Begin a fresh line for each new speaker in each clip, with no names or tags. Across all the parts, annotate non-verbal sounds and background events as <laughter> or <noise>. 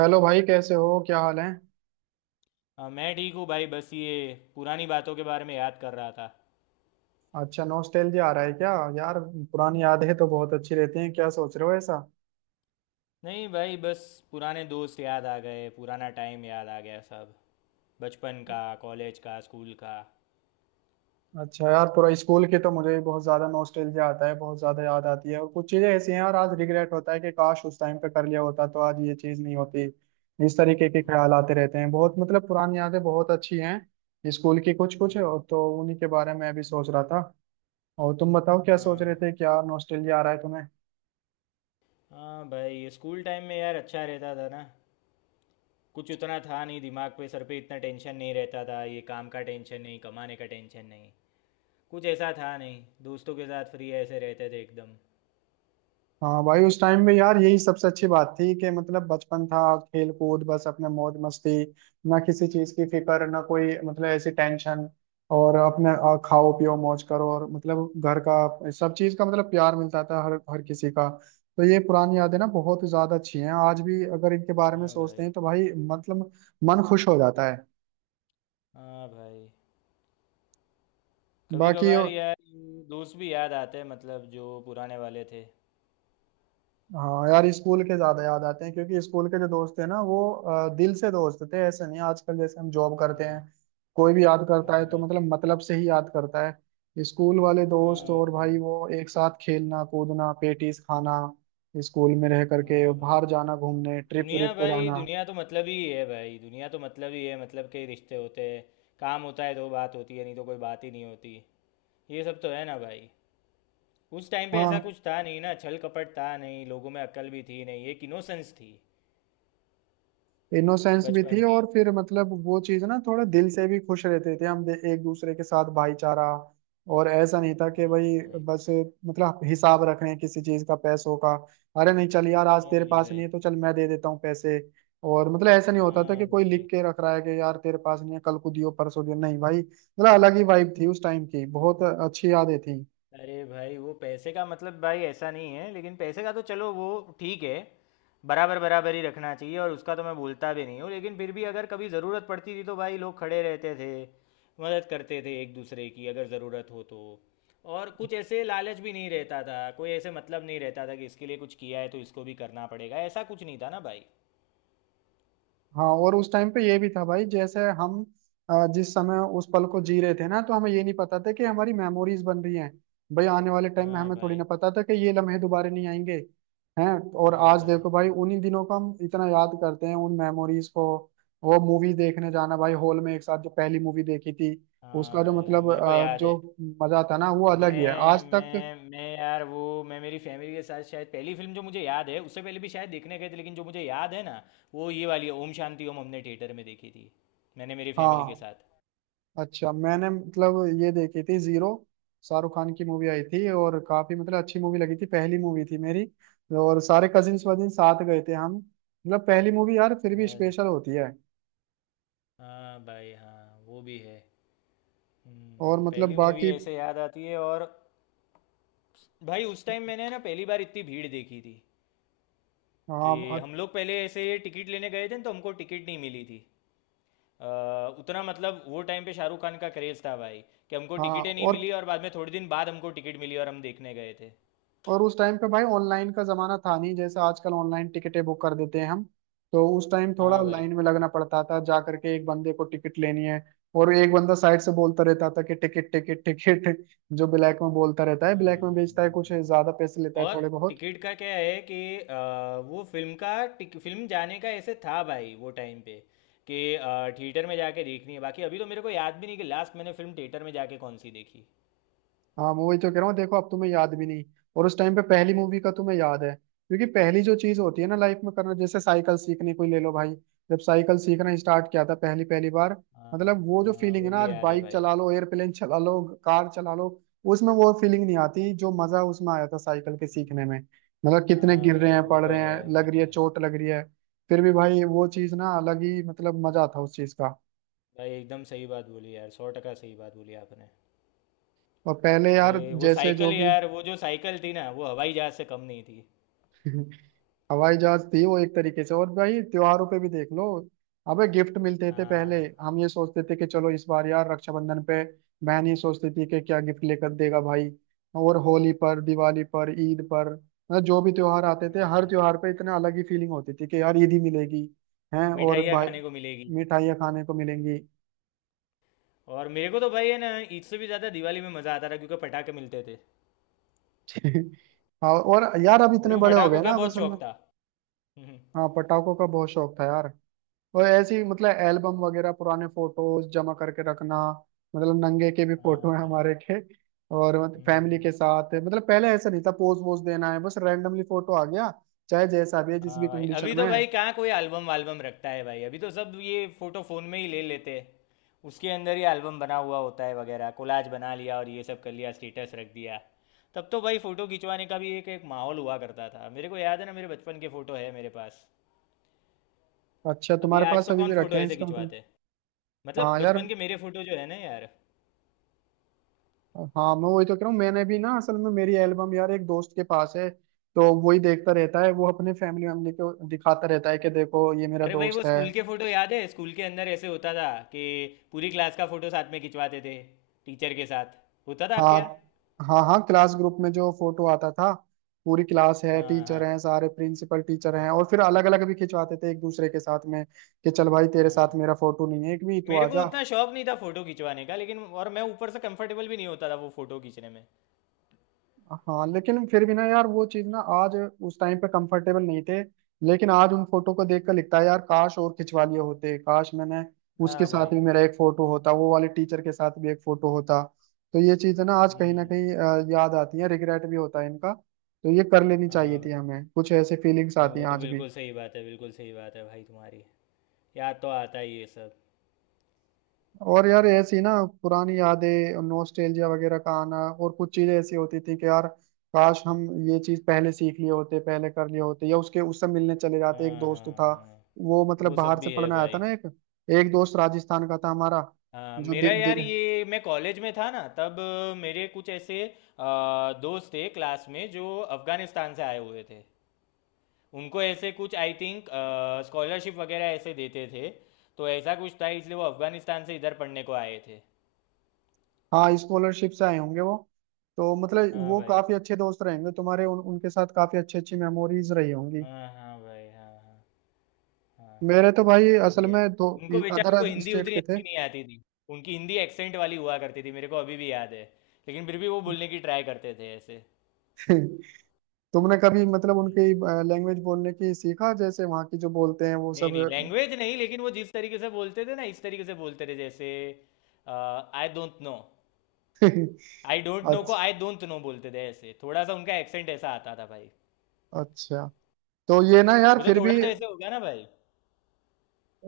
Hello भाई, कैसे हो? क्या हाल है?
हाँ मैं ठीक हूँ भाई बस ये पुरानी बातों के बारे में याद कर रहा था।
अच्छा, नॉस्टैल्जिया आ रहा है क्या यार? पुरानी यादें तो बहुत अच्छी रहती हैं। क्या सोच रहे हो ऐसा?
नहीं भाई बस पुराने दोस्त याद आ गए पुराना टाइम याद आ गया सब। बचपन का कॉलेज का स्कूल का।
अच्छा यार, पूरा स्कूल की तो मुझे भी बहुत ज्यादा नॉस्टैल्जिया आता है, बहुत ज्यादा याद आती है। और कुछ चीजें ऐसी हैं यार, आज रिग्रेट होता है कि काश उस टाइम पे कर लिया होता तो आज ये चीज नहीं होती। इस तरीके के ख्याल
हम्म।
आते रहते हैं बहुत। मतलब पुरानी यादें बहुत अच्छी हैं स्कूल की कुछ कुछ,
हम्म।
और तो उन्हीं के बारे में भी सोच रहा था। और तुम बताओ, क्या सोच रहे
हाँ
थे, क्या नॉस्टैल्जिया आ रहा है तुम्हें?
हाँ भाई ये स्कूल टाइम में यार अच्छा रहता था ना। कुछ उतना था नहीं दिमाग पे सर पे इतना टेंशन नहीं रहता था ये काम का टेंशन नहीं कमाने का टेंशन नहीं। कुछ ऐसा था नहीं दोस्तों के साथ फ्री ऐसे रहते थे एकदम।
हाँ भाई, उस टाइम में यार यही सबसे अच्छी बात थी कि मतलब बचपन था, खेल कूद, बस अपने मौज मस्ती। ना किसी चीज की फिक्र, ना कोई मतलब ऐसी टेंशन। और अपने खाओ पियो मौज करो, और मतलब घर का सब चीज का मतलब प्यार मिलता था हर हर किसी का। तो ये पुरानी यादें ना बहुत ज्यादा अच्छी हैं। आज भी अगर इनके बारे में
हाँ
सोचते
भाई।
हैं तो भाई मतलब मन खुश हो जाता है।
हाँ भाई। कभी
बाकी
कभार यार ये दोस्त भी याद आते हैं मतलब जो पुराने वाले थे।
हाँ यार, स्कूल के ज्यादा याद आते हैं क्योंकि स्कूल के जो दोस्त थे ना, वो दिल से दोस्त थे। ऐसे नहीं आजकल जैसे हम जॉब करते हैं,
हाँ।
कोई भी याद करता है
हाँ
तो
भाई।
मतलब मतलब से ही याद करता है। स्कूल वाले दोस्त
हाँ
और भाई
भाई।
वो एक साथ खेलना कूदना, पेटीज खाना, स्कूल में रह करके
हाँ
बाहर जाना, घूमने ट्रिप व्रिप पे
भाई
जाना।
दुनिया तो मतलब ही है भाई दुनिया तो मतलब ही है मतलब के ही रिश्ते होते हैं। काम होता है तो बात होती है नहीं तो कोई बात ही नहीं होती। ये सब तो है ना भाई। उस टाइम पे ऐसा
हाँ,
कुछ था नहीं ना छल कपट था नहीं लोगों में अक्ल भी थी नहीं एक इनोसेंस थी।
इनोसेंस भी
बचपन
थी,
की।
और फिर मतलब वो चीज ना थोड़ा दिल से भी खुश रहते थे हम। एक दूसरे के साथ भाईचारा, और ऐसा नहीं था कि
हाँ
भाई
भाई।
बस मतलब हिसाब रख रहे हैं किसी चीज का, पैसों का। अरे नहीं चल यार, आज तेरे
नहीं
पास
भाई।
नहीं है तो चल मैं दे देता हूँ पैसे। और मतलब ऐसा नहीं होता था
हाँ
कि कोई लिख
भाई।
के रख रहा है कि यार तेरे पास नहीं है, कल को दियो, परसों दियो। नहीं भाई मतलब अलग ही वाइब थी उस टाइम की, बहुत अच्छी यादें थी।
अरे भाई वो पैसे का मतलब भाई ऐसा नहीं है लेकिन पैसे का तो चलो वो ठीक है। बराबर बराबर ही रखना चाहिए और उसका तो मैं बोलता भी नहीं हूँ लेकिन फिर भी अगर कभी ज़रूरत पड़ती थी तो भाई लोग खड़े रहते थे। मदद करते थे एक दूसरे की अगर ज़रूरत हो तो। और कुछ ऐसे लालच भी नहीं रहता था कोई ऐसे मतलब नहीं रहता था कि इसके लिए कुछ किया है तो इसको भी करना पड़ेगा ऐसा कुछ नहीं था ना भाई।
हाँ, और उस टाइम पे ये भी था भाई, जैसे हम जिस समय उस पल को जी रहे थे ना, तो हमें ये नहीं पता था कि हमारी मेमोरीज बन रही हैं। भाई आने वाले टाइम में
हाँ
हमें थोड़ी
भाई।
ना पता था कि ये लम्हे दोबारा नहीं आएंगे। हैं। और
हाँ
आज
भाई।
देखो भाई,
हाँ
उन्हीं दिनों को हम इतना याद करते हैं, उन मेमोरीज को। वो मूवी देखने जाना भाई, हॉल में एक साथ जो पहली मूवी देखी थी,
हाँ
उसका जो
भाई। हाँ
मतलब
मेरे को याद है।
जो मजा था ना, वो अलग ही है
मैं
आज तक।
मैं मैं यार वो। मैं मेरी फैमिली के साथ शायद पहली फिल्म जो मुझे याद है उससे पहले भी शायद देखने गए थे लेकिन जो मुझे याद है ना वो ये वाली है ओम शांति ओम हमने थिएटर में देखी थी। मैंने मेरी फैमिली के
हाँ।
साथ।
अच्छा, मैंने मतलब ये देखी थी, जीरो। शाहरुख खान की मूवी आई थी, और काफी मतलब अच्छी मूवी लगी थी, पहली मूवी थी मेरी। और सारे कजिन्स वजिन साथ गए थे हम, मतलब पहली मूवी यार फिर भी
अच्छा।
स्पेशल होती है।
हाँ भाई। हाँ वो भी है।
और मतलब
पहली मूवी
बाकी
ऐसे याद आती है और भाई उस टाइम मैंने ना पहली बार इतनी भीड़ देखी थी
हाँ
कि हम लोग पहले ऐसे टिकट लेने गए थे न, तो हमको टिकट नहीं मिली थी। अ, उतना मतलब वो टाइम पे शाहरुख खान का क्रेज था भाई कि हमको
हाँ।
टिकटें नहीं मिली और बाद में थोड़े दिन बाद हमको टिकट मिली और हम देखने गए थे।
और उस टाइम पे भाई ऑनलाइन का जमाना था नहीं, जैसे आजकल ऑनलाइन टिकटें बुक कर देते हैं हम। तो उस टाइम थोड़ा
हाँ भाई।
लाइन में लगना पड़ता था, जा करके एक बंदे को टिकट लेनी है। और एक बंदा साइड से बोलता रहता था कि टिकट टिकट टिकट, जो ब्लैक में बोलता रहता है,
हाँ
ब्लैक में बेचता है,
हाँ
कुछ
भाई।
ज्यादा पैसे लेता है,
और
थोड़े बहुत।
टिकट का क्या है कि वो फिल्म का फिल्म जाने का ऐसे था भाई वो टाइम पे कि थिएटर में जाके देखनी है बाकी अभी तो मेरे को याद भी नहीं कि लास्ट मैंने फिल्म थिएटर में जाके कौन सी देखी।
हाँ, मैं वही तो कह रहा हूँ, देखो अब तुम्हें याद भी नहीं। और उस टाइम पे पहली मूवी का तुम्हें याद है, क्योंकि पहली जो चीज होती है ना लाइफ में करना, जैसे साइकिल सीखनी कोई ले लो भाई। जब साइकिल सीखना स्टार्ट किया था पहली पहली बार,
हाँ
मतलब वो जो
हाँ
फीलिंग है
वो
ना,
भी
आज
याद है
बाइक
भाई।
चला लो, एयरप्लेन चला लो, कार चला लो, उसमें वो फीलिंग नहीं आती जो मजा उसमें आया था साइकिल के सीखने में।
हम्म,
मतलब कितने
हाँ
गिर रहे
भाई
हैं
वो
पड़
तो
रहे
है
हैं,
वो
लग
तो
रही है
है।
चोट लग रही है, फिर भी भाई वो चीज ना अलग ही मतलब मजा था उस चीज का।
भाई एकदम सही बात बोली यार सौ टका सही बात बोली आपने
और पहले यार
कि वो
जैसे जो
साइकिल
भी
यार वो जो साइकिल थी ना वो हवाई जहाज से कम नहीं थी।
<laughs> हवाई जहाज थी वो एक तरीके से। और भाई त्योहारों पे भी देख लो, अबे गिफ्ट मिलते थे। पहले
हाँ।
हम ये सोचते थे कि चलो इस बार यार रक्षाबंधन पे बहन ये सोचती थी कि क्या गिफ्ट लेकर देगा भाई। और होली पर, दिवाली पर, ईद पर, मतलब जो भी त्योहार आते थे,
हाँ
हर
भाई।
त्योहार पे इतना अलग ही फीलिंग होती थी कि यार ईद ही मिलेगी। हैं। और
मिठाइयाँ
भाई
खाने को मिलेगी।
मिठाइयाँ खाने को मिलेंगी।
और मेरे को तो भाई है ना ईद से भी ज़्यादा दिवाली में मज़ा आता था क्योंकि पटाखे मिलते थे।
<laughs> और यार अब
मेरे
इतने
को
बड़े हो गए
पटाखों का
ना, अब
बहुत
असल में
शौक था। हम्म।
हाँ पटाखों का बहुत शौक था यार। और ऐसी मतलब एल्बम वगैरह पुराने फोटोज जमा करके रखना, मतलब नंगे के भी
हाँ
फोटो हैं
भाई।
हमारे के। और फैमिली
हम्म।
के साथ मतलब पहले ऐसा नहीं था पोज वोज देना है, बस रैंडमली फोटो आ गया, चाहे जैसा भी है, जिस
हाँ
भी
भाई। अभी
कंडीशन में
तो
है।
भाई कहाँ कोई एल्बम वाल्बम रखता है भाई अभी तो सब ये फोटो फोन में ही ले लेते हैं। उसके अंदर ही एल्बम बना हुआ होता है वगैरह कोलाज बना लिया और ये सब कर लिया स्टेटस रख दिया। तब तो भाई फोटो खिंचवाने का भी एक एक माहौल हुआ करता था मेरे को याद है ना मेरे बचपन के फोटो है मेरे पास।
अच्छा,
अभी
तुम्हारे
आज
पास
तो
अभी भी
कौन
रखे
फोटो
हैं
ऐसे
इसका मतलब?
खिंचवाते। मतलब
हाँ यार।
बचपन के मेरे फोटो जो है ना यार।
हाँ मैं वही तो कह रहा हूँ, मैंने भी ना असल में मेरी एल्बम यार एक दोस्त के पास है। तो वही देखता रहता है, वो अपने फैमिली वैमिली को दिखाता रहता है कि देखो ये मेरा
अरे भाई वो
दोस्त है।
स्कूल के फोटो याद है स्कूल के अंदर ऐसे होता था कि पूरी क्लास का फोटो साथ में खिंचवाते थे टीचर के साथ होता था आपके
हाँ
यहाँ।
हाँ, हाँ क्लास ग्रुप में जो फोटो आता था, पूरी क्लास है, टीचर
हाँ
हैं सारे, प्रिंसिपल
हाँ
टीचर
हाँ
हैं, और फिर अलग अलग भी खिंचवाते थे एक दूसरे के साथ में। कि चल भाई तेरे साथ
हाँ।
मेरा फोटो नहीं है एक भी, तो
मेरे को
आजा।
उतना शौक नहीं था फोटो खिंचवाने का लेकिन और मैं ऊपर से कंफर्टेबल भी नहीं होता था वो फोटो खींचने में।
हाँ लेकिन फिर भी ना यार वो चीज ना आज, उस टाइम पे कंफर्टेबल नहीं थे, लेकिन आज उन फोटो को देखकर लगता है यार काश और खिंचवा लिए होते। काश मैंने उसके
हाँ
साथ
भाई।
भी मेरा एक फोटो होता, वो वाले टीचर के साथ भी एक फोटो होता। तो ये चीज है ना, आज कहीं ना
हम्म।
कहीं याद आती है, रिग्रेट भी होता है इनका, तो ये कर लेनी चाहिए
हाँ
थी
भाई।
हमें, कुछ ऐसे फीलिंग्स
नहीं
आती
वो
हैं
तो
आज भी।
बिल्कुल सही बात है बिल्कुल सही बात है भाई तुम्हारी। याद तो आता ही ये सब।
और यार
हाँ
ऐसी ना पुरानी यादें नॉस्टैल्जिया वगैरह का आना, और कुछ चीजें ऐसी होती थी कि यार काश हम ये चीज पहले सीख लिए होते, पहले कर लिए होते, या उसके उससे मिलने चले जाते। एक
हाँ
दोस्त
हाँ
था,
हाँ
वो मतलब
वो सब
बाहर से
भी है
पढ़ने आया था
भाई।
ना एक, एक दोस्त राजस्थान का था हमारा,
हाँ
जो
मेरा यार
दिल।
ये मैं कॉलेज में था ना तब। मेरे कुछ ऐसे अ, दोस्त थे क्लास में जो अफ़गानिस्तान से आए हुए थे। उनको ऐसे कुछ आई थिंक स्कॉलरशिप वगैरह ऐसे देते थे। तो ऐसा कुछ था इसलिए वो अफगानिस्तान से इधर पढ़ने को आए थे।
हाँ स्कॉलरशिप से आए होंगे वो, तो मतलब
हाँ
वो
भाई।
काफी अच्छे दोस्त रहेंगे तुम्हारे, उनके साथ काफी अच्छी अच्छी मेमोरीज रही होंगी।
हाँ हाँ भाई। हाँ हाँ। हाँ
मेरे तो भाई
वो
असल
भी है।
में दो
उनको बेचारों
अदर
को हिंदी
स्टेट
उतनी
के थे।
अच्छी नहीं आती थी। उनकी हिंदी एक्सेंट वाली हुआ करती थी मेरे को अभी भी याद है। लेकिन फिर भी वो बोलने की ट्राई करते थे ऐसे।
<laughs> तुमने कभी मतलब
हम्म,
उनकी लैंग्वेज बोलने की सीखा, जैसे वहां की जो बोलते हैं वो
नहीं
सब?
नहीं
<laughs>
लैंग्वेज नहीं लेकिन वो जिस तरीके से बोलते थे ना इस तरीके से बोलते थे जैसे I don't know. I don't know को
अच्छा,
आई डोंट नो बोलते थे ऐसे थोड़ा सा उनका एक्सेंट ऐसा आता था भाई।
अच्छा। तो ये ना यार
वो तो
फिर
थोड़ा
भी
तो ऐसे होगा ना भाई।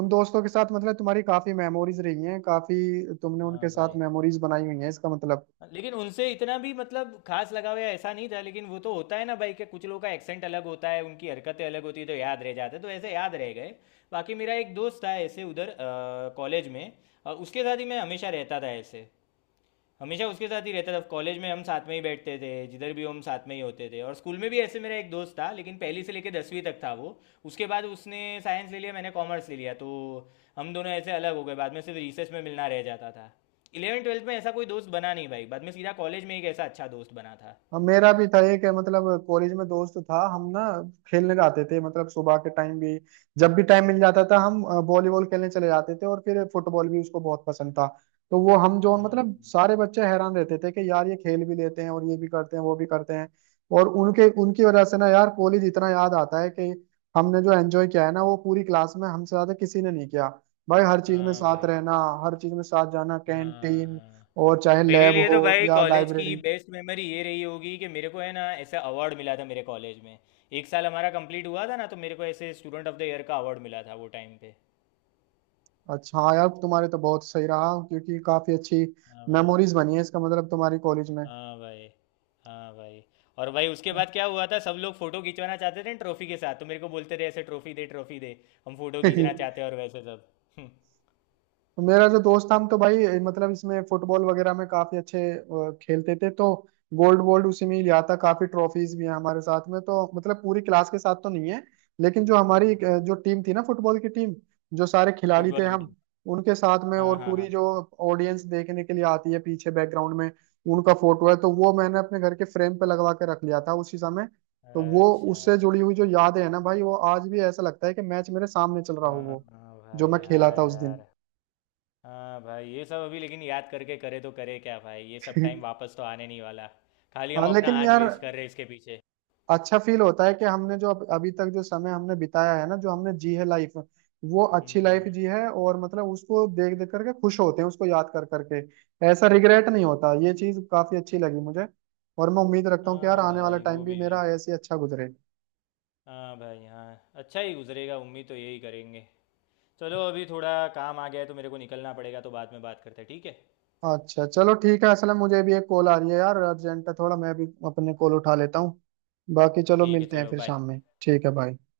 उन दोस्तों के साथ मतलब तुम्हारी काफी मेमोरीज रही हैं, काफी तुमने उनके
हाँ
साथ
भाई।
मेमोरीज बनाई हुई हैं इसका मतलब।
लेकिन उनसे इतना भी मतलब खास लगाव या ऐसा नहीं था लेकिन वो तो होता है ना भाई कि कुछ लोगों का एक्सेंट अलग होता है उनकी हरकतें अलग होती है तो याद रह जाते हैं, तो ऐसे याद रह गए। बाकी मेरा एक दोस्त था ऐसे उधर कॉलेज में उसके साथ ही मैं हमेशा रहता था ऐसे। हमेशा उसके साथ ही रहता था कॉलेज में हम साथ में ही बैठते थे जिधर भी हो हम साथ में ही होते थे और स्कूल में भी ऐसे मेरा एक दोस्त था लेकिन पहली से लेकर 10वीं तक था वो। उसके बाद उसने साइंस ले लिया मैंने कॉमर्स ले लिया तो हम दोनों ऐसे अलग हो गए बाद में सिर्फ रिसेस में मिलना रह जाता था। इलेवन ट्वेल्थ में ऐसा कोई दोस्त बना नहीं भाई बाद में सीधा कॉलेज में एक ऐसा अच्छा दोस्त बना था।
हाँ मेरा भी था एक, मतलब कॉलेज में दोस्त था हम ना, खेलने जाते थे मतलब सुबह के टाइम भी, जब भी टाइम मिल जाता था हम वॉलीबॉल खेलने चले जाते थे, और फिर फुटबॉल भी उसको बहुत पसंद था। तो वो हम जो मतलब
हम्म।
सारे बच्चे हैरान रहते थे कि यार ये खेल भी लेते हैं, और ये भी करते हैं, वो भी करते हैं। और उनके उनकी वजह से ना यार कॉलेज इतना याद आता है कि हमने जो एंजॉय किया है ना, वो पूरी क्लास में हमसे ज्यादा किसी ने नहीं किया। भाई हर चीज में
हाँ
साथ
भाई।
रहना, हर चीज में साथ जाना,
हाँ
कैंटीन,
हाँ।
और चाहे
मेरे
लैब
लिए
हो
तो भाई
या
कॉलेज की
लाइब्रेरी।
बेस्ट मेमोरी ये रही होगी कि मेरे को है ना ऐसा अवार्ड मिला था मेरे कॉलेज में। एक साल हमारा कंप्लीट हुआ था ना तो मेरे को ऐसे स्टूडेंट ऑफ द ईयर का अवार्ड मिला था वो टाइम पे।
अच्छा हाँ यार तुम्हारे तो बहुत सही रहा, क्योंकि काफी अच्छी
हाँ भाई।
मेमोरीज बनी है इसका मतलब तुम्हारी कॉलेज में।
हाँ भाई। हाँ भाई। और भाई उसके बाद क्या हुआ था सब लोग फोटो खिंचवाना चाहते थे ट्रॉफी के साथ तो मेरे को बोलते रहे ऐसे ट्रॉफी दे ट्रॉफी दे। हम फोटो खींचना चाहते
<laughs>
हैं और वैसे सब
तो मेरा जो दोस्त था हम, तो भाई मतलब इसमें फुटबॉल वगैरह में काफी अच्छे खेलते थे। तो गोल्ड वोल्ड उसी में ही लिया था, काफी ट्रॉफीज भी हैं हमारे साथ में। तो मतलब पूरी क्लास के साथ तो नहीं है, लेकिन जो हमारी
<laughs>
जो टीम थी ना फुटबॉल की टीम, जो सारे खिलाड़ी थे
फुटबॉल की टीम।
हम, उनके साथ में,
हाँ
और
हाँ
पूरी
हाँ।
जो ऑडियंस देखने के लिए आती है पीछे बैकग्राउंड में, उनका फोटो है। तो वो मैंने अपने घर के फ्रेम पे लगवा के रख लिया था उसी समय। तो वो
अच्छा।
उससे जुड़ी हुई जो यादें हैं ना भाई, वो आज भी ऐसा लगता है कि मैच मेरे सामने चल रहा हो,
हाँ
वो
हाँ
जो
भाई
मैं खेला
हाँ
था उस
यार।
दिन।
हाँ भाई ये सब अभी लेकिन याद करके करे तो करे क्या भाई ये सब टाइम
<laughs>
वापस तो आने नहीं वाला। खाली हम
हाँ
अपना
लेकिन
आज
यार
वेस्ट कर रहे हैं इसके पीछे।
अच्छा फील होता है कि हमने जो अभी तक जो समय हमने बिताया है ना, जो हमने जी है लाइफ, वो अच्छी लाइफ
हम्म।
जी है। और मतलब उसको देख देख करके खुश होते हैं, उसको याद कर करके ऐसा रिग्रेट नहीं होता। ये चीज काफी अच्छी लगी मुझे, और मैं उम्मीद रखता हूँ कि यार
हाँ
आने वाला
भाई
टाइम
वो
भी
भी है।
मेरा ऐसे ही अच्छा गुजरे।
हाँ भाई हाँ अच्छा ही गुजरेगा उम्मीद तो यही करेंगे। चलो अभी थोड़ा काम आ गया है तो मेरे को निकलना पड़ेगा तो बाद में बात करते हैं ठीक है।
अच्छा चलो ठीक है, असल में मुझे भी एक कॉल आ रही है यार, अर्जेंट है थोड़ा, मैं भी अपने कॉल उठा लेता हूँ। बाकी चलो
ठीक है
मिलते हैं
चलो
फिर
बाय।
शाम में, ठीक है, बाय।